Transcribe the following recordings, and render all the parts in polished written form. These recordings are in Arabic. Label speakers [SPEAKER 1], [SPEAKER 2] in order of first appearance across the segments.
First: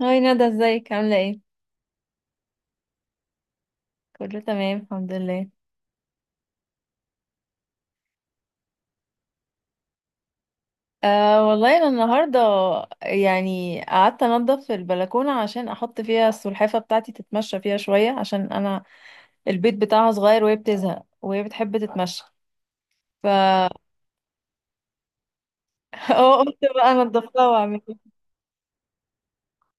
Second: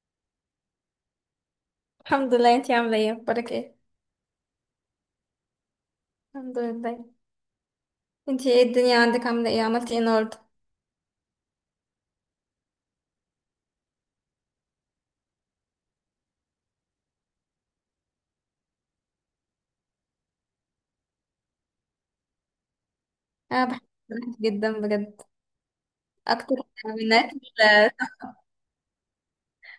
[SPEAKER 1] هاي ندى، ازيك عاملة ايه؟
[SPEAKER 2] الحمد لله. انتي عاملة ايه؟ اخبارك ايه؟
[SPEAKER 1] كله تمام الحمد لله.
[SPEAKER 2] الحمد لله. انتي ايه الدنيا عندك، عاملة ايه، عملتي ايه النهاردة؟
[SPEAKER 1] أه والله انا النهاردة يعني قعدت انضف البلكونة عشان احط فيها السلحفة بتاعتي تتمشى فيها شوية عشان انا البيت بتاعها صغير، وهي بتزهق وهي بتحب تتمشى ف
[SPEAKER 2] انا بحب الأكل جدا بجد،
[SPEAKER 1] اه
[SPEAKER 2] اكتر
[SPEAKER 1] قلت بقى
[SPEAKER 2] من أكل.
[SPEAKER 1] انضفها واعمل إيه.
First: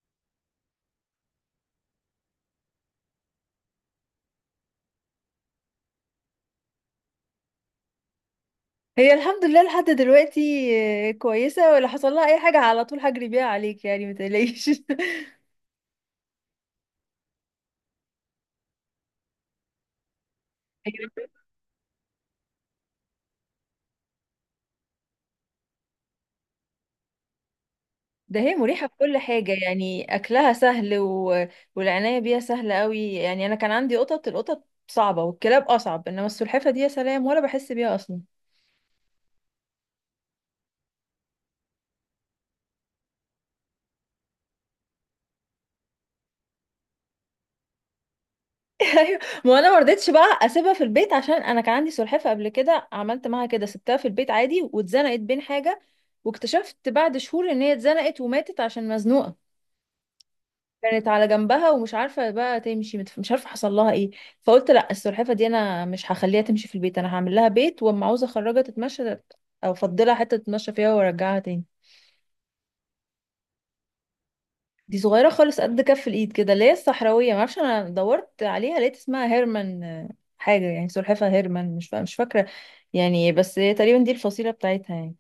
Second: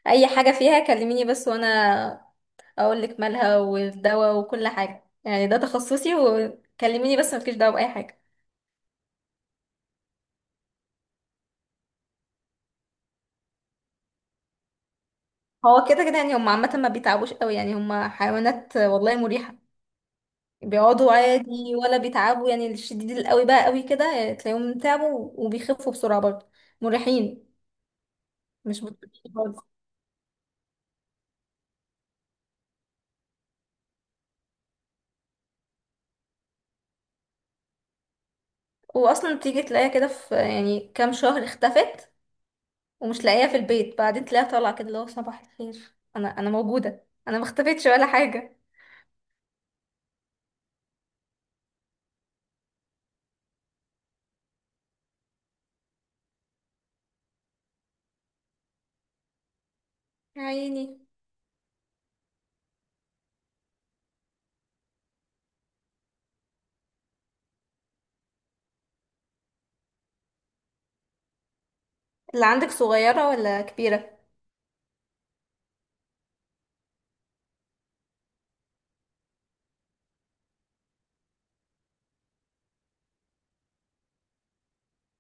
[SPEAKER 2] اي حاجة فيها كلميني بس، وانا اقول لك مالها والدواء وكل حاجة، يعني ده تخصصي. وكلميني بس، مفيش دواء بأي حاجة.
[SPEAKER 1] هي الحمد لله لحد دلوقتي كويسة، ولا حصل لها اي حاجة على طول، هجري بيها عليك يعني، متقلقيش.
[SPEAKER 2] هو كده كده يعني، هم عامة ما بيتعبوش قوي، يعني هم حيوانات والله مريحة. بيقعدوا عادي ولا بيتعبوا، يعني الشديد القوي بقى قوي كده، يعني تلاقيهم تعبوا وبيخفوا بسرعة برضه. مريحين،
[SPEAKER 1] ده هي
[SPEAKER 2] مش
[SPEAKER 1] مريحة في كل
[SPEAKER 2] بطيئين
[SPEAKER 1] حاجة
[SPEAKER 2] خالص.
[SPEAKER 1] يعني أكلها سهل والعناية بيها سهلة قوي يعني أنا كان عندي قطط، القطط صعبة والكلاب أصعب، إنما السلحفة دي يا سلام، ولا بحس بيها أصلا.
[SPEAKER 2] واصلا بتيجي تلاقيها كده في يعني كام شهر اختفت ومش لاقيها في البيت، بعدين تلاقيها طالعه كده، اللي هو صباح الخير، انا موجوده، انا ما اختفتش ولا حاجه.
[SPEAKER 1] أيوة، ما أنا مرضتش بقى أسيبها في البيت عشان أنا كان عندي سلحفة قبل كده، عملت معاها كده سبتها في البيت عادي، واتزنقت بين حاجة، واكتشفت بعد شهور إن هي اتزنقت وماتت عشان مزنوقة.
[SPEAKER 2] يا عيني،
[SPEAKER 1] كانت على جنبها ومش عارفة بقى تمشي، مش عارفة حصل لها ايه. فقلت لا، السلحفة دي انا مش هخليها تمشي في البيت، انا هعمل لها بيت، واما عاوزة اخرجها تتمشى او افضلها حتة تتمشى فيها وارجعها تاني.
[SPEAKER 2] اللي عندك صغيره ولا كبيره؟
[SPEAKER 1] دي صغيرة خالص قد كف الايد كده، اللي هي الصحراوية، معرفش، انا دورت عليها لقيت اسمها هيرمان. حاجة يعني سلحفة هيرمان، مش فاكرة يعني، بس هي تقريبا دي الفصيلة بتاعتها يعني.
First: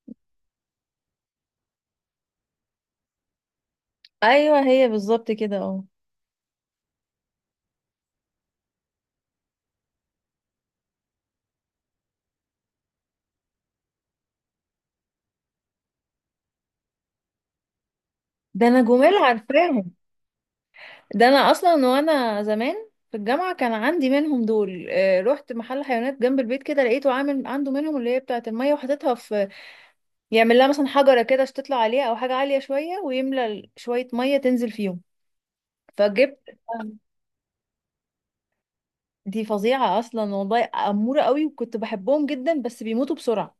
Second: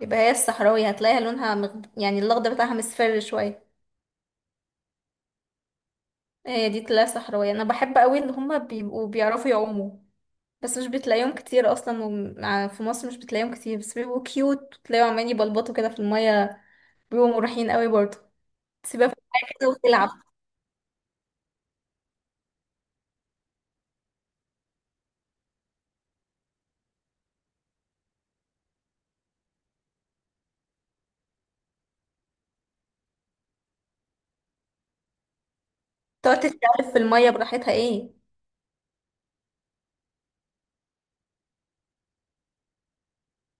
[SPEAKER 2] يبقى هي الصحراوي، هتلاقيها لونها يعني الاخضر بتاعها مصفر شويه.
[SPEAKER 1] ايوه هي بالظبط كده اه
[SPEAKER 2] هي دي تلاقيها صحراويه. انا بحب قوي اللي هما بيبقوا بيعرفوا يعوموا، بس مش بتلاقيهم كتير اصلا، في مصر مش بتلاقيهم كتير، بس بيبقوا كيوت وتلاقيهم عمالين يبلبطوا كده في الميه، بيبقوا مريحين قوي برضه.
[SPEAKER 1] ده انا
[SPEAKER 2] تسيبها في
[SPEAKER 1] جمال
[SPEAKER 2] الميه كده
[SPEAKER 1] عارفاهم.
[SPEAKER 2] وتلعب،
[SPEAKER 1] ده انا اصلا وانا زمان في الجامعه كان عندي منهم دول. رحت محل حيوانات جنب البيت كده، لقيته عامل عنده منهم اللي هي بتاعه الميه، وحاططها في، يعمل لها مثلا حجره كده عشان تطلع عليها او حاجه عاليه شويه، ويملى شويه ميه تنزل فيهم، فجبت.
[SPEAKER 2] تقعد تتكلم في المية براحتها ايه.
[SPEAKER 1] دي فظيعه اصلا والله، اموره قوي، وكنت بحبهم جدا بس بيموتوا بسرعه.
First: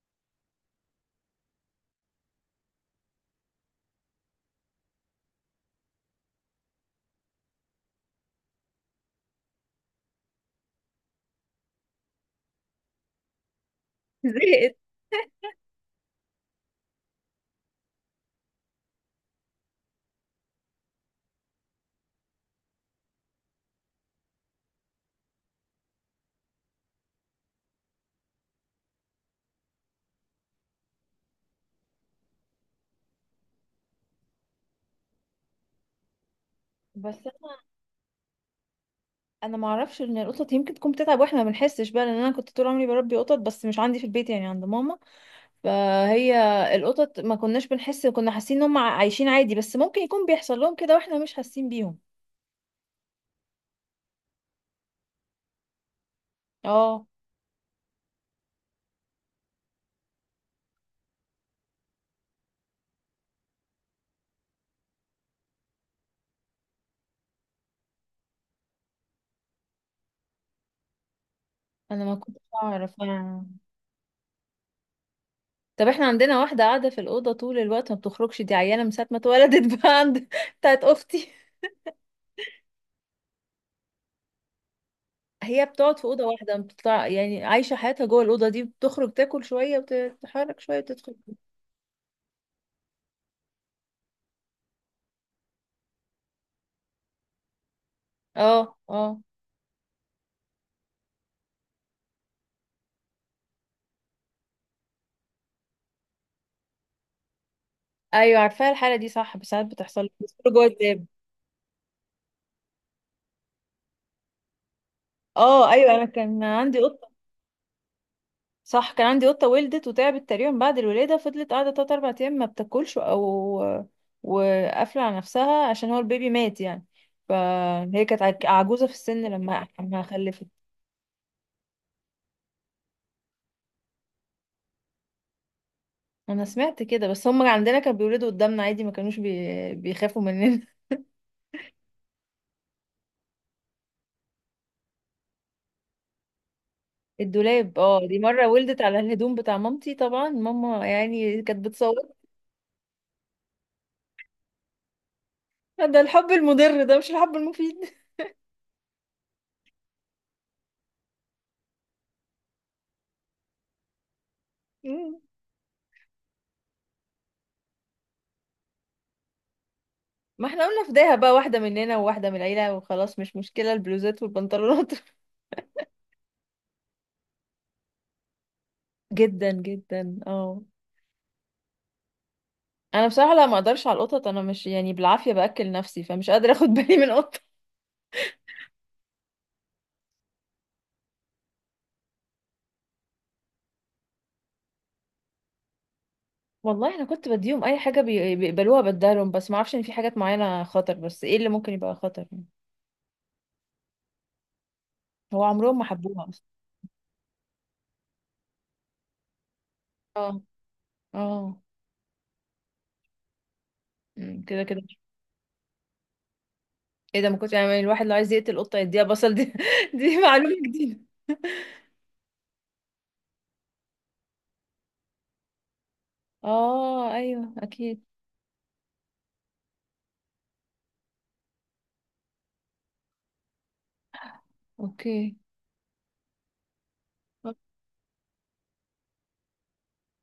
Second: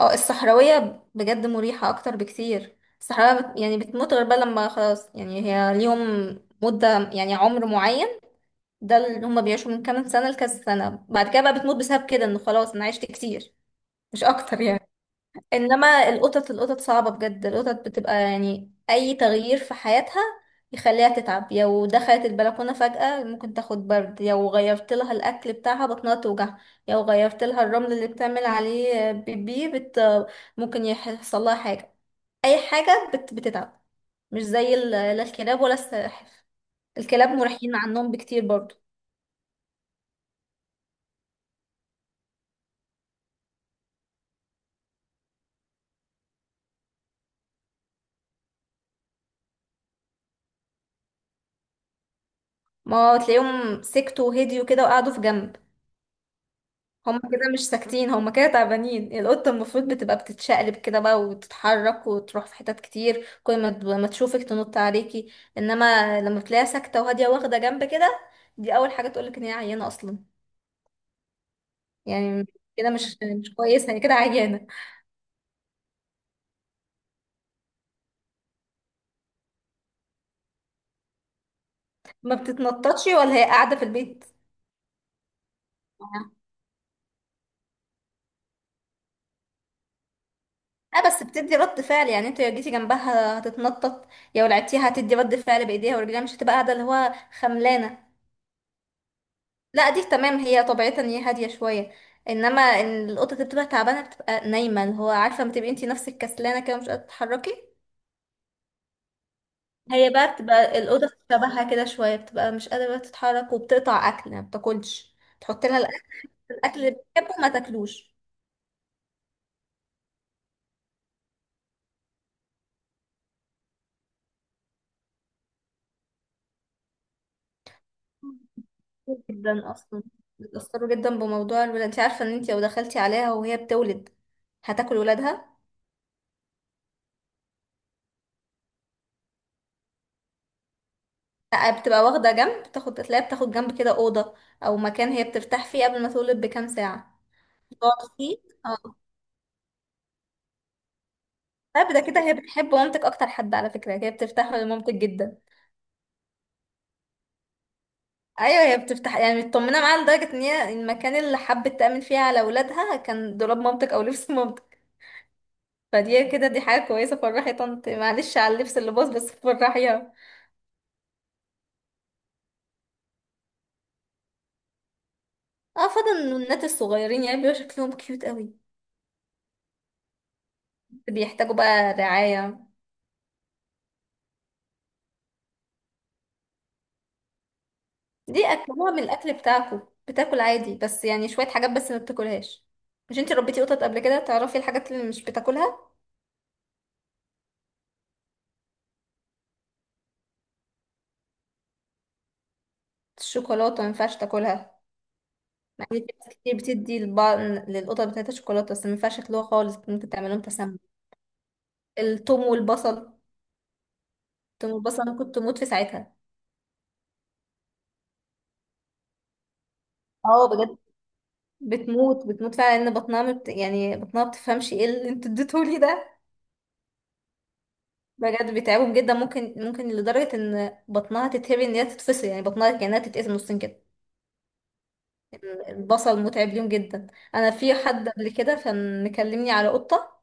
[SPEAKER 2] اه الصحراوية بجد مريحة اكتر بكتير. الصحراوية يعني بتموت غير بقى لما خلاص، يعني هي ليهم مدة يعني عمر معين، ده اللي هما بيعيشوا من كام سنة لكذا سنة، بعد كده بقى بتموت بسبب كده انه خلاص انا عشت كتير، مش اكتر
[SPEAKER 1] زهقت.
[SPEAKER 2] يعني. انما القطط، القطط صعبة بجد. القطط بتبقى يعني اي تغيير في حياتها يخليها تتعب. لو دخلت البلكونة فجأة ممكن تاخد برد، لو غيرت لها الاكل بتاعها بطنها توجع، لو غيرت لها الرمل اللي بتعمل عليه بيبي ممكن يحصل لها حاجة، اي حاجة بتتعب. مش زي لا الكلاب ولا السلاحف،
[SPEAKER 1] بس
[SPEAKER 2] الكلاب مريحين عنهم بكتير برضو.
[SPEAKER 1] انا ما اعرفش ان القطط يمكن تكون بتتعب واحنا ما بنحسش بقى، لان انا كنت طول عمري بربي قطط بس مش عندي في البيت يعني عند ماما. فهي القطط ما كناش بنحس، كنا حاسين ان هم عايشين عادي، بس ممكن يكون بيحصل لهم كده واحنا مش حاسين بيهم.
[SPEAKER 2] ما تلاقيهم سكتوا وهديوا كده وقعدوا في جنب،
[SPEAKER 1] اه
[SPEAKER 2] هم كده مش ساكتين، هم كده تعبانين. القطة المفروض بتبقى بتتشقلب كده بقى وتتحرك وتروح في حتت كتير، كل ما تشوفك تنط عليكي، انما لما بتلاقيها ساكتة وهادية واخدة جنب كده، دي اول حاجة تقولك ان هي عيانة اصلا،
[SPEAKER 1] انا ما كنتش
[SPEAKER 2] يعني كده
[SPEAKER 1] اعرف
[SPEAKER 2] مش
[SPEAKER 1] يعني.
[SPEAKER 2] كويسة، هي كده عيانة.
[SPEAKER 1] طب احنا عندنا واحدة قاعدة في الأوضة طول الوقت ما بتخرجش، دي عيانة من ساعة ما اتولدت. بقى عند بتاعت أختي.
[SPEAKER 2] ما بتتنططش ولا هي قاعدة في البيت،
[SPEAKER 1] هي بتقعد في أوضة واحدة، بتطلع يعني عايشة حياتها جوه الأوضة دي، بتخرج تاكل شوية وتتحرك شوية
[SPEAKER 2] اه
[SPEAKER 1] وتدخل.
[SPEAKER 2] بس بتدي رد فعل، يعني انت لو جيتي جنبها هتتنطط، يا لو لعبتيها هتدي رد فعل بايديها ورجليها، مش هتبقى قاعدة اللي هو خملانة.
[SPEAKER 1] اه اه،
[SPEAKER 2] لا دي تمام، هي طبيعتها ان هي هاديه شويه، انما ان القطه اللي بتبقى تعبانه بتبقى نايمه، اللي هو عارفه لما تبقي انتي نفسك كسلانه كده مش قادره تتحركي،
[SPEAKER 1] ايوه عارفاها الحالة دي صح، بس ساعات بتحصل لي
[SPEAKER 2] هي بقى
[SPEAKER 1] بتخرج جوه
[SPEAKER 2] بتبقى
[SPEAKER 1] الداب.
[SPEAKER 2] القطه شبهها كده شويه، بتبقى مش قادره تتحرك وبتقطع اكل، ما بتاكلش، تحط
[SPEAKER 1] اه
[SPEAKER 2] لها
[SPEAKER 1] ايوه،
[SPEAKER 2] الاكل،
[SPEAKER 1] انا كان عندي
[SPEAKER 2] الأكل اللي
[SPEAKER 1] قطة.
[SPEAKER 2] بتحبه ما تاكلوش.
[SPEAKER 1] صح، كان عندي قطة ولدت وتعبت تقريبا بعد الولادة، فضلت قاعدة تلات أربع أيام ما بتاكلش أو وقافلة على نفسها عشان هو البيبي مات يعني. فهي كانت عجوزة في
[SPEAKER 2] كتير
[SPEAKER 1] السن، لما
[SPEAKER 2] جدا
[SPEAKER 1] لما
[SPEAKER 2] اصلا
[SPEAKER 1] خلفت.
[SPEAKER 2] بيتاثروا جدا بموضوع الولاد. انت عارفه ان انت لو دخلتي عليها وهي بتولد هتاكل ولادها؟
[SPEAKER 1] أنا سمعت كده، بس هم عندنا كانوا بيولدوا قدامنا عادي، ما كانوش بيخافوا مننا.
[SPEAKER 2] لا بتبقى واخده جنب، بتاخد تلاقيها بتاخد جنب كده اوضه او مكان هي بترتاح فيه قبل ما تولد بكام ساعه،
[SPEAKER 1] الدولاب،
[SPEAKER 2] تقعد
[SPEAKER 1] اه دي
[SPEAKER 2] فيه.
[SPEAKER 1] مرة ولدت على الهدوم بتاع مامتي، طبعا ماما يعني كانت
[SPEAKER 2] طيب
[SPEAKER 1] بتصور.
[SPEAKER 2] ده كده هي بتحب مامتك اكتر حد على فكره، هي بترتاح لمامتك جدا.
[SPEAKER 1] ده الحب المضر، ده مش الحب المفيد.
[SPEAKER 2] ايوه هي بتفتح يعني مطمنه معاها لدرجه ان هي المكان اللي حبت تامن فيه على اولادها كان دولاب مامتك او لبس مامتك، فدي كده دي حاجه كويسه. فرحي طنط، معلش على اللبس اللي باظ بس فرحيها.
[SPEAKER 1] ما احنا قلنا فداها بقى، واحدة مننا وواحدة من العيلة وخلاص، مش مشكلة البلوزات والبنطلونات.
[SPEAKER 2] اه فضل النونات الصغيرين، يعني بيبقى شكلهم كيوت قوي،
[SPEAKER 1] جدا جدا اه
[SPEAKER 2] بيحتاجوا بقى رعايه.
[SPEAKER 1] انا بصراحه لا، ما اقدرش على القطط، انا مش يعني، بالعافيه باكل نفسي، فمش قادره اخد بالي من قطه.
[SPEAKER 2] دي اكلوها من الاكل بتاعكو؟ بتاكل عادي بس يعني شويه حاجات بس ما بتاكلهاش. مش انتي ربيتي قطط قبل كده، تعرفي الحاجات اللي مش بتاكلها؟
[SPEAKER 1] والله انا كنت بديهم اي حاجه، بيقبلوها بديهم، بس ما اعرفش ان في حاجات معينه خطر، بس ايه اللي ممكن يبقى خطر يعني.
[SPEAKER 2] الشوكولاته ما ينفعش تاكلها،
[SPEAKER 1] هو عمرهم ما
[SPEAKER 2] مع ان في ناس
[SPEAKER 1] حبوها اصلا.
[SPEAKER 2] كتير بتدي لبعض للقطط بتاعتها شوكولاته، بس ما ينفعش ياكلوها خالص، ممكن
[SPEAKER 1] اه
[SPEAKER 2] تعمل لهم تسمم.
[SPEAKER 1] اه،
[SPEAKER 2] التوم والبصل،
[SPEAKER 1] كده
[SPEAKER 2] التوم
[SPEAKER 1] كده.
[SPEAKER 2] والبصل، انا كنت اموت في ساعتها.
[SPEAKER 1] ايه ده، ما كنت يعني، الواحد لو عايز يقتل قطه يديها بصل دي. دي
[SPEAKER 2] اه
[SPEAKER 1] معلومه
[SPEAKER 2] بجد،
[SPEAKER 1] جديده.
[SPEAKER 2] بتموت، بتموت فعلا، ان بطنها يعني بطنها بتفهمش ايه اللي انتوا اديتهولي ده.
[SPEAKER 1] اه ايوه اكيد.
[SPEAKER 2] بجد بيتعبهم جدا، ممكن لدرجه ان بطنها تتهري، ان هي تتفصل، يعني بطنها كانها تتقسم نصين كده.
[SPEAKER 1] اوكي.
[SPEAKER 2] البصل متعب ليهم جدا. انا في حد قبل كده كان مكلمني على قطه،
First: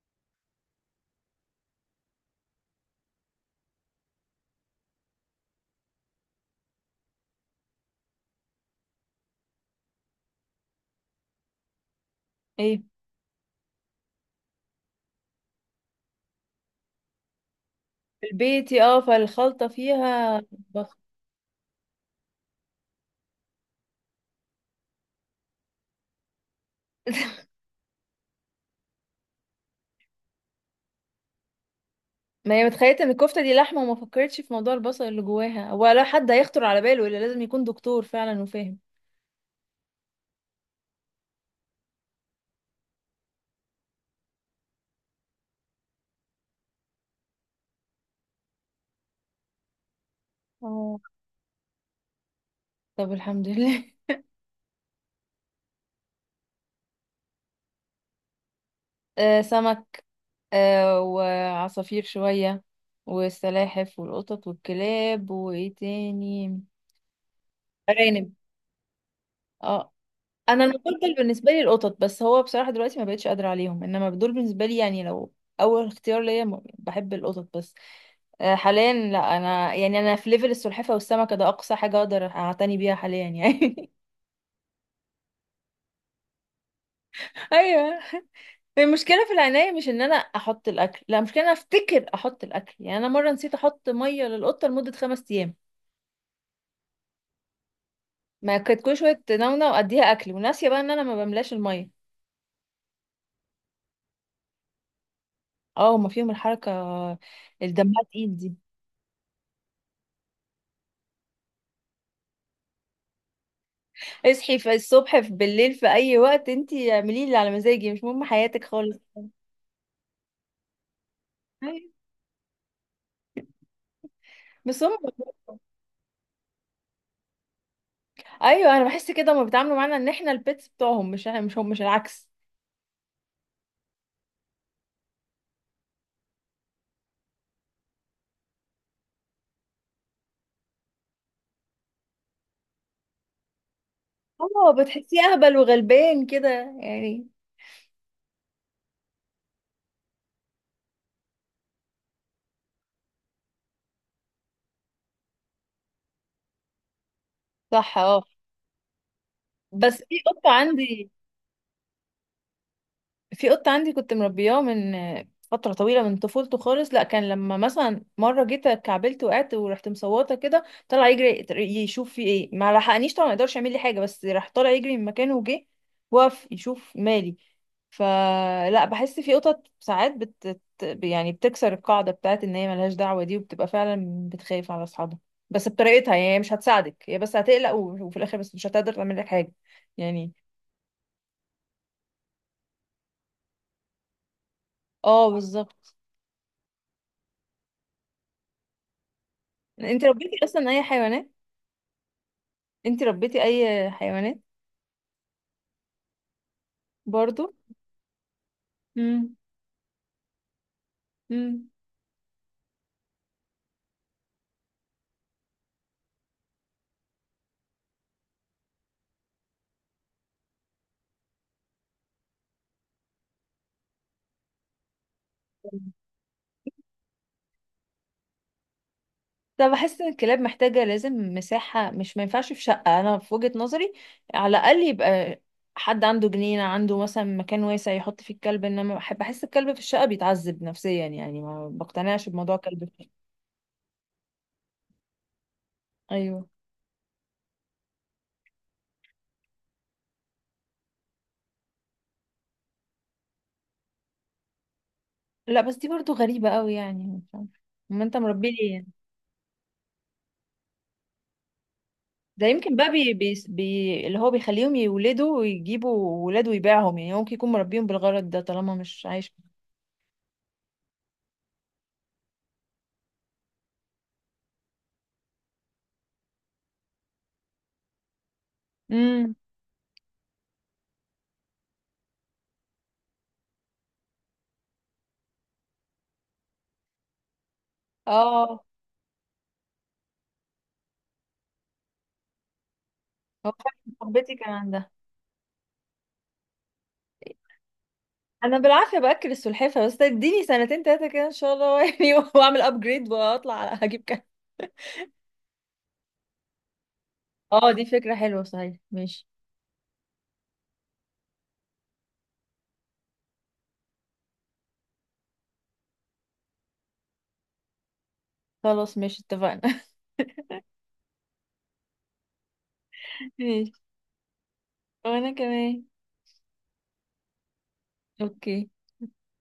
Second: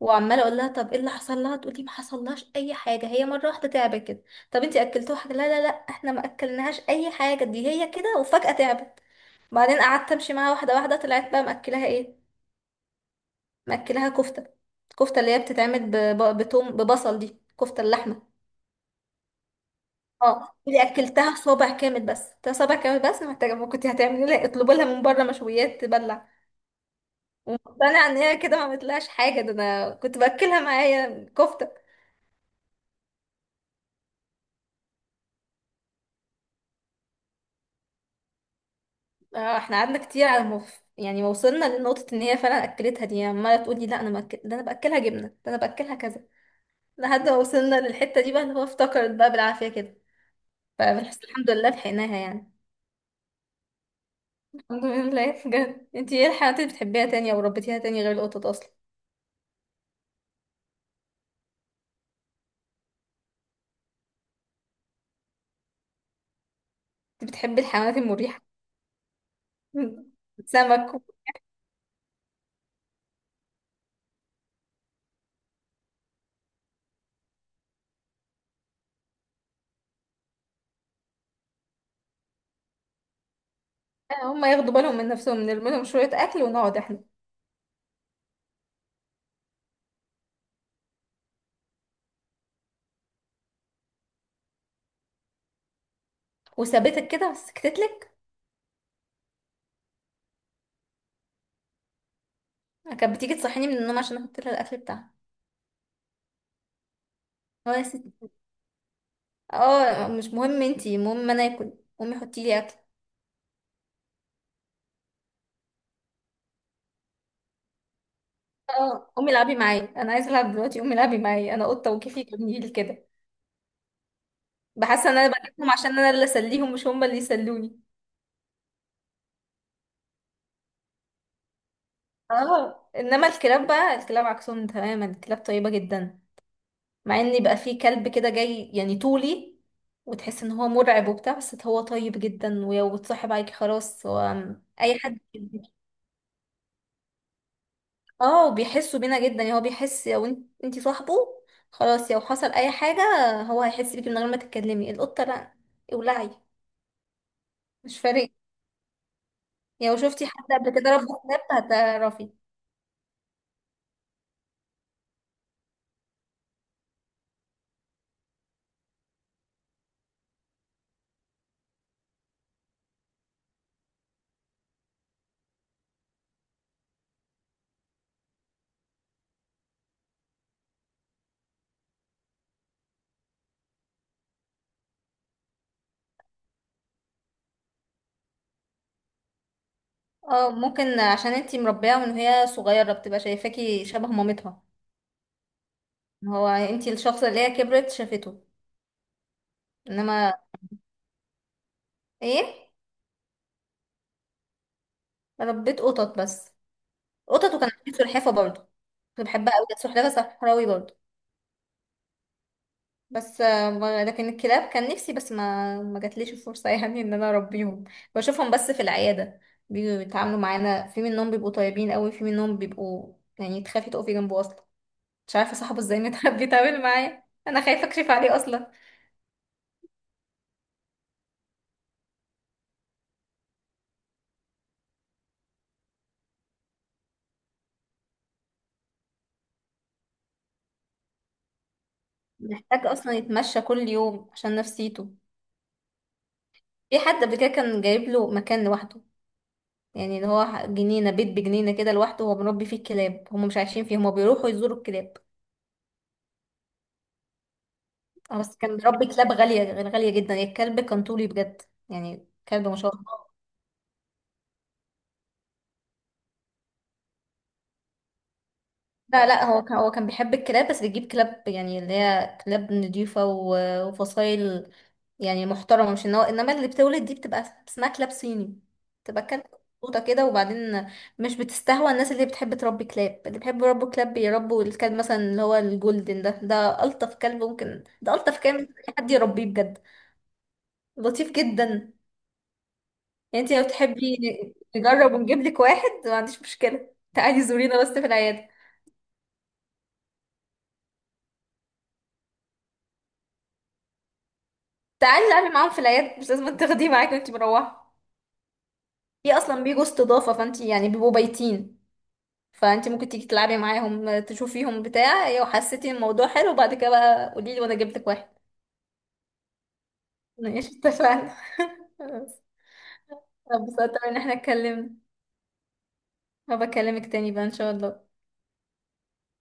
[SPEAKER 2] وعماله اقول لها طب ايه اللي حصل لها، تقول لي ما حصلهاش اي حاجه، هي مره واحده تعبت كده. طب انتي اكلتوها حاجه؟ لا احنا ما اكلناهاش اي حاجه، دي هي كده وفجاه تعبت. بعدين قعدت امشي معاها واحده واحده، طلعت بقى مأكلاها ايه؟
[SPEAKER 1] ايه؟
[SPEAKER 2] مأكلاها كفته، الكفته اللي هي بتتعمل بتوم ببصل، دي كفته اللحمه.
[SPEAKER 1] في البيت فالخلطه فيها
[SPEAKER 2] اه اللي
[SPEAKER 1] بخ.
[SPEAKER 2] اكلتها صابع كامل، بس ده صابع كامل، بس محتاجه. ما كنت هتعملي لها اطلبوا لها من بره مشويات تبلع؟ ومقتنعه ان هي كده ما عملتلهاش حاجه، ده انا كنت باكلها معايا كفته.
[SPEAKER 1] ما هي متخيلة ان الكفتة دي لحمة، وما فكرتش في موضوع البصل اللي جواها، ولا حد هيخطر على باله الا لازم يكون دكتور فعلا وفاهم.
[SPEAKER 2] آه، احنا قعدنا كتير على موف، يعني ما وصلنا لنقطة ان هي فعلا اكلتها دي، يعني عمالة تقولي لا انا ده انا باكلها جبنة، ده انا باكلها كذا، لحد ما وصلنا للحتة دي بقى اللي هو افتكرت بقى بالعافية كده.
[SPEAKER 1] اه،
[SPEAKER 2] فبنحس الحمد لله لحقناها يعني.
[SPEAKER 1] طب الحمد لله.
[SPEAKER 2] الحمد لله بجد. انتي ايه الحيوانات اللي بتحبيها تاني او ربيتيها تاني غير القطط اصلا؟
[SPEAKER 1] آه سمك، آه وعصافير شوية، والسلاحف والقطط والكلاب، وايه تاني؟
[SPEAKER 2] انتي بتحبي الحيوانات
[SPEAKER 1] أرانب.
[SPEAKER 2] المريحة.
[SPEAKER 1] اه انا
[SPEAKER 2] سمك
[SPEAKER 1] المفضل بالنسبة لي القطط، بس هو بصراحة دلوقتي ما بقتش قادرة عليهم، انما دول بالنسبة لي يعني لو اول اختيار ليا، بحب القطط بس. آه، حاليا لا، انا يعني انا في ليفل السلحفه والسمكه، ده اقصى حاجه اقدر اعتني بيها حاليا يعني.
[SPEAKER 2] آه، هم ياخدوا بالهم من نفسهم، نرمي لهم شوية اكل ونقعد احنا.
[SPEAKER 1] ايوه، المشكله في العنايه مش ان انا احط الاكل، لا، المشكله إن انا افتكر احط الاكل، يعني انا مره نسيت احط ميه للقطه لمده 5 ايام.
[SPEAKER 2] وثابتك كده وسكتتلك؟
[SPEAKER 1] ما كانت كل شويه نونة واديها اكل، وناسيه بقى ان انا ما بملاش الميه.
[SPEAKER 2] كانت بتيجي تصحيني من النوم عشان احط لها الاكل بتاعها،
[SPEAKER 1] اه، هما فيهم الحركه،
[SPEAKER 2] هو يا
[SPEAKER 1] الدمها
[SPEAKER 2] ستي.
[SPEAKER 1] تقيل دي.
[SPEAKER 2] اه مش مهم انتي، المهم انا اكل، امي حطي لي اكل.
[SPEAKER 1] اصحي في الصبح في بالليل في اي وقت، انتي اعملي اللي على مزاجي، مش مهم حياتك خالص.
[SPEAKER 2] اه امي العبي معايا، انا عايزه العب دلوقتي، امي العبي معايا، انا قطه
[SPEAKER 1] أيوة.
[SPEAKER 2] وكيفي جميل لي كده.
[SPEAKER 1] بس هم.
[SPEAKER 2] بحس ان انا بجيبهم عشان انا اللي اسليهم، مش هم اللي يسلوني.
[SPEAKER 1] ايوه، انا بحس كده، هما بيتعاملوا معانا ان احنا البيتس بتوعهم، مش هم، مش العكس.
[SPEAKER 2] اه انما الكلاب بقى، الكلاب عكسهم تماما، الكلاب طيبه جدا. مع ان يبقى في كلب كده جاي يعني طولي، وتحس ان هو مرعب وبتاع، بس هو طيب جدا، ولو اتصاحب عليكي خلاص هو
[SPEAKER 1] اه
[SPEAKER 2] اي
[SPEAKER 1] بتحسيه
[SPEAKER 2] حد.
[SPEAKER 1] اهبل وغلبان كده يعني.
[SPEAKER 2] اه وبيحسوا بينا جدا، يعني هو بيحس لو انت صاحبه، خلاص لو حصل اي حاجة هو هيحس بيكي من غير ما تتكلمي. القطة لا، ولعي،
[SPEAKER 1] صح
[SPEAKER 2] مش
[SPEAKER 1] اه
[SPEAKER 2] فارق،
[SPEAKER 1] بس
[SPEAKER 2] يعني لو شفتي حد قبل كده ربى كلاب هتعرفي.
[SPEAKER 1] في قط عندي كنت مربياه من فترة طويلة من طفولته خالص. لا، كان لما مثلا مرة جيت كعبلت وقعت ورحت مصوتة كده، طلع يجري يشوف في ايه، ما لحقنيش طبعا، ما يقدرش يعمل لي حاجة، بس راح طالع يجري من مكانه وجه وقف يشوف مالي. فلا بحس في قطط ساعات يعني بتكسر القاعدة بتاعت ان هي ملهاش دعوة دي، وبتبقى فعلا بتخاف على اصحابها، بس بطريقتها يعني، هي مش هتساعدك، هي بس هتقلق، وفي الاخر بس مش هتقدر تعمل لك حاجة يعني.
[SPEAKER 2] اه ممكن عشان انتي مربية من وهي صغيرة بتبقى شايفاكي شبه مامتها،
[SPEAKER 1] اه بالظبط.
[SPEAKER 2] هو انتي الشخص اللي هي كبرت شافته.
[SPEAKER 1] انت
[SPEAKER 2] انما
[SPEAKER 1] ربيتي اصلا اي حيوانات
[SPEAKER 2] ايه؟
[SPEAKER 1] انتي ربيتي اي حيوانات؟
[SPEAKER 2] ربيت قطط بس،
[SPEAKER 1] برضو.
[SPEAKER 2] قطط، وكان عندي سلحفة برضه، كنت
[SPEAKER 1] امم
[SPEAKER 2] بحبها قوي، كانت سلحفة صحراوي برضه.
[SPEAKER 1] امم
[SPEAKER 2] بس آه، لكن الكلاب كان نفسي، بس ما جاتليش الفرصة يعني ان انا اربيهم. بشوفهم بس في العيادة، بيجوا يتعاملوا معانا، في منهم بيبقوا طيبين قوي، في منهم بيبقوا يعني تخافي تقفي جنبه اصلا، مش عارفة صاحبه ازاي متعب بيتعامل معايا، انا خايفة اكشف عليه اصلا.
[SPEAKER 1] طب بحس ان الكلاب محتاجة لازم مساحة، مش ما ينفعش في شقة، انا في وجهة نظري على الاقل يبقى حد عنده جنينة، عنده مثلا مكان واسع يحط فيه الكلب، انما بحس الكلب في الشقة بيتعذب نفسيا يعني، ما بقتنعش بموضوع كلب
[SPEAKER 2] محتاج
[SPEAKER 1] في
[SPEAKER 2] اصلا
[SPEAKER 1] الشقة.
[SPEAKER 2] يتمشى كل يوم عشان نفسيته.
[SPEAKER 1] ايوه
[SPEAKER 2] في حد قبل كده كان جايب له مكان لوحده، يعني اللي هو جنينة، بيت بجنينة كده لوحده، هو مربي فيه الكلاب، هم مش عايشين فيه، هم بيروحوا يزوروا الكلاب.
[SPEAKER 1] لا، بس دي برضو غريبة قوي يعني مش عارفة. ما انت
[SPEAKER 2] اه
[SPEAKER 1] مربيه
[SPEAKER 2] بس
[SPEAKER 1] ليه
[SPEAKER 2] كان
[SPEAKER 1] يعني؟
[SPEAKER 2] ربي كلاب غالية، غالية جدا، الكلب كان طولي بجد، يعني
[SPEAKER 1] ده
[SPEAKER 2] كلب
[SPEAKER 1] يمكن
[SPEAKER 2] ما
[SPEAKER 1] بقى
[SPEAKER 2] شاء
[SPEAKER 1] بي
[SPEAKER 2] الله.
[SPEAKER 1] بي بي اللي هو بيخليهم يولدوا ويجيبوا ولاد ويبيعهم، يعني هو ممكن يكون مربيهم بالغرض ده طالما مش
[SPEAKER 2] لا
[SPEAKER 1] عايش.
[SPEAKER 2] لا، هو كان بيحب الكلاب، بس بيجيب كلاب يعني اللي هي كلاب نضيفة وفصايل يعني محترمة، مش ان هو انما اللي بتولد دي بتبقى اسمها كلاب صيني، بتبقى
[SPEAKER 1] امم.
[SPEAKER 2] كلب، قطة كده، وبعدين مش بتستهوى الناس اللي بتحب تربي كلاب. اللي بيحبوا يربوا كلاب بيربوا الكلب مثلا اللي هو الجولدن ده ألطف كلب ممكن، ده ألطف كلب
[SPEAKER 1] اه،
[SPEAKER 2] ممكن أي حد يربيه بجد، لطيف جدا. يعني
[SPEAKER 1] هو
[SPEAKER 2] انت لو
[SPEAKER 1] فعلا
[SPEAKER 2] تحبي
[SPEAKER 1] صاحبتي كان عندها.
[SPEAKER 2] نجرب ونجيب لك واحد، ما عنديش مشكلة، تعالي زورينا بس في العيادة،
[SPEAKER 1] انا بالعافيه باكل السلحفه بس، اديني سنتين تلاته كده ان شاء الله يعني. واعمل ابجريد واطلع على هجيب كده.
[SPEAKER 2] تعالي نعمل معاهم في العيادة، مش لازم تاخديه معاكي وانت
[SPEAKER 1] اه دي
[SPEAKER 2] مروحة.
[SPEAKER 1] فكره حلوه صحيح، ماشي.
[SPEAKER 2] في اصلا بيجوا استضافة، فانت يعني بيبقوا بايتين، فانت ممكن تيجي تلعبي معاهم تشوفيهم بتاع، لو حسيتي الموضوع حلو بعد كده بقى قولي لي وانا جبت لك واحد.
[SPEAKER 1] خلاص ماشي اتفقنا.
[SPEAKER 2] ماشي، اتفقنا. بس
[SPEAKER 1] ماشي.
[SPEAKER 2] اتبسطت ان احنا اتكلمنا،
[SPEAKER 1] وانا كمان.
[SPEAKER 2] هبقى اكلمك تاني بقى ان شاء الله.
[SPEAKER 1] اوكي.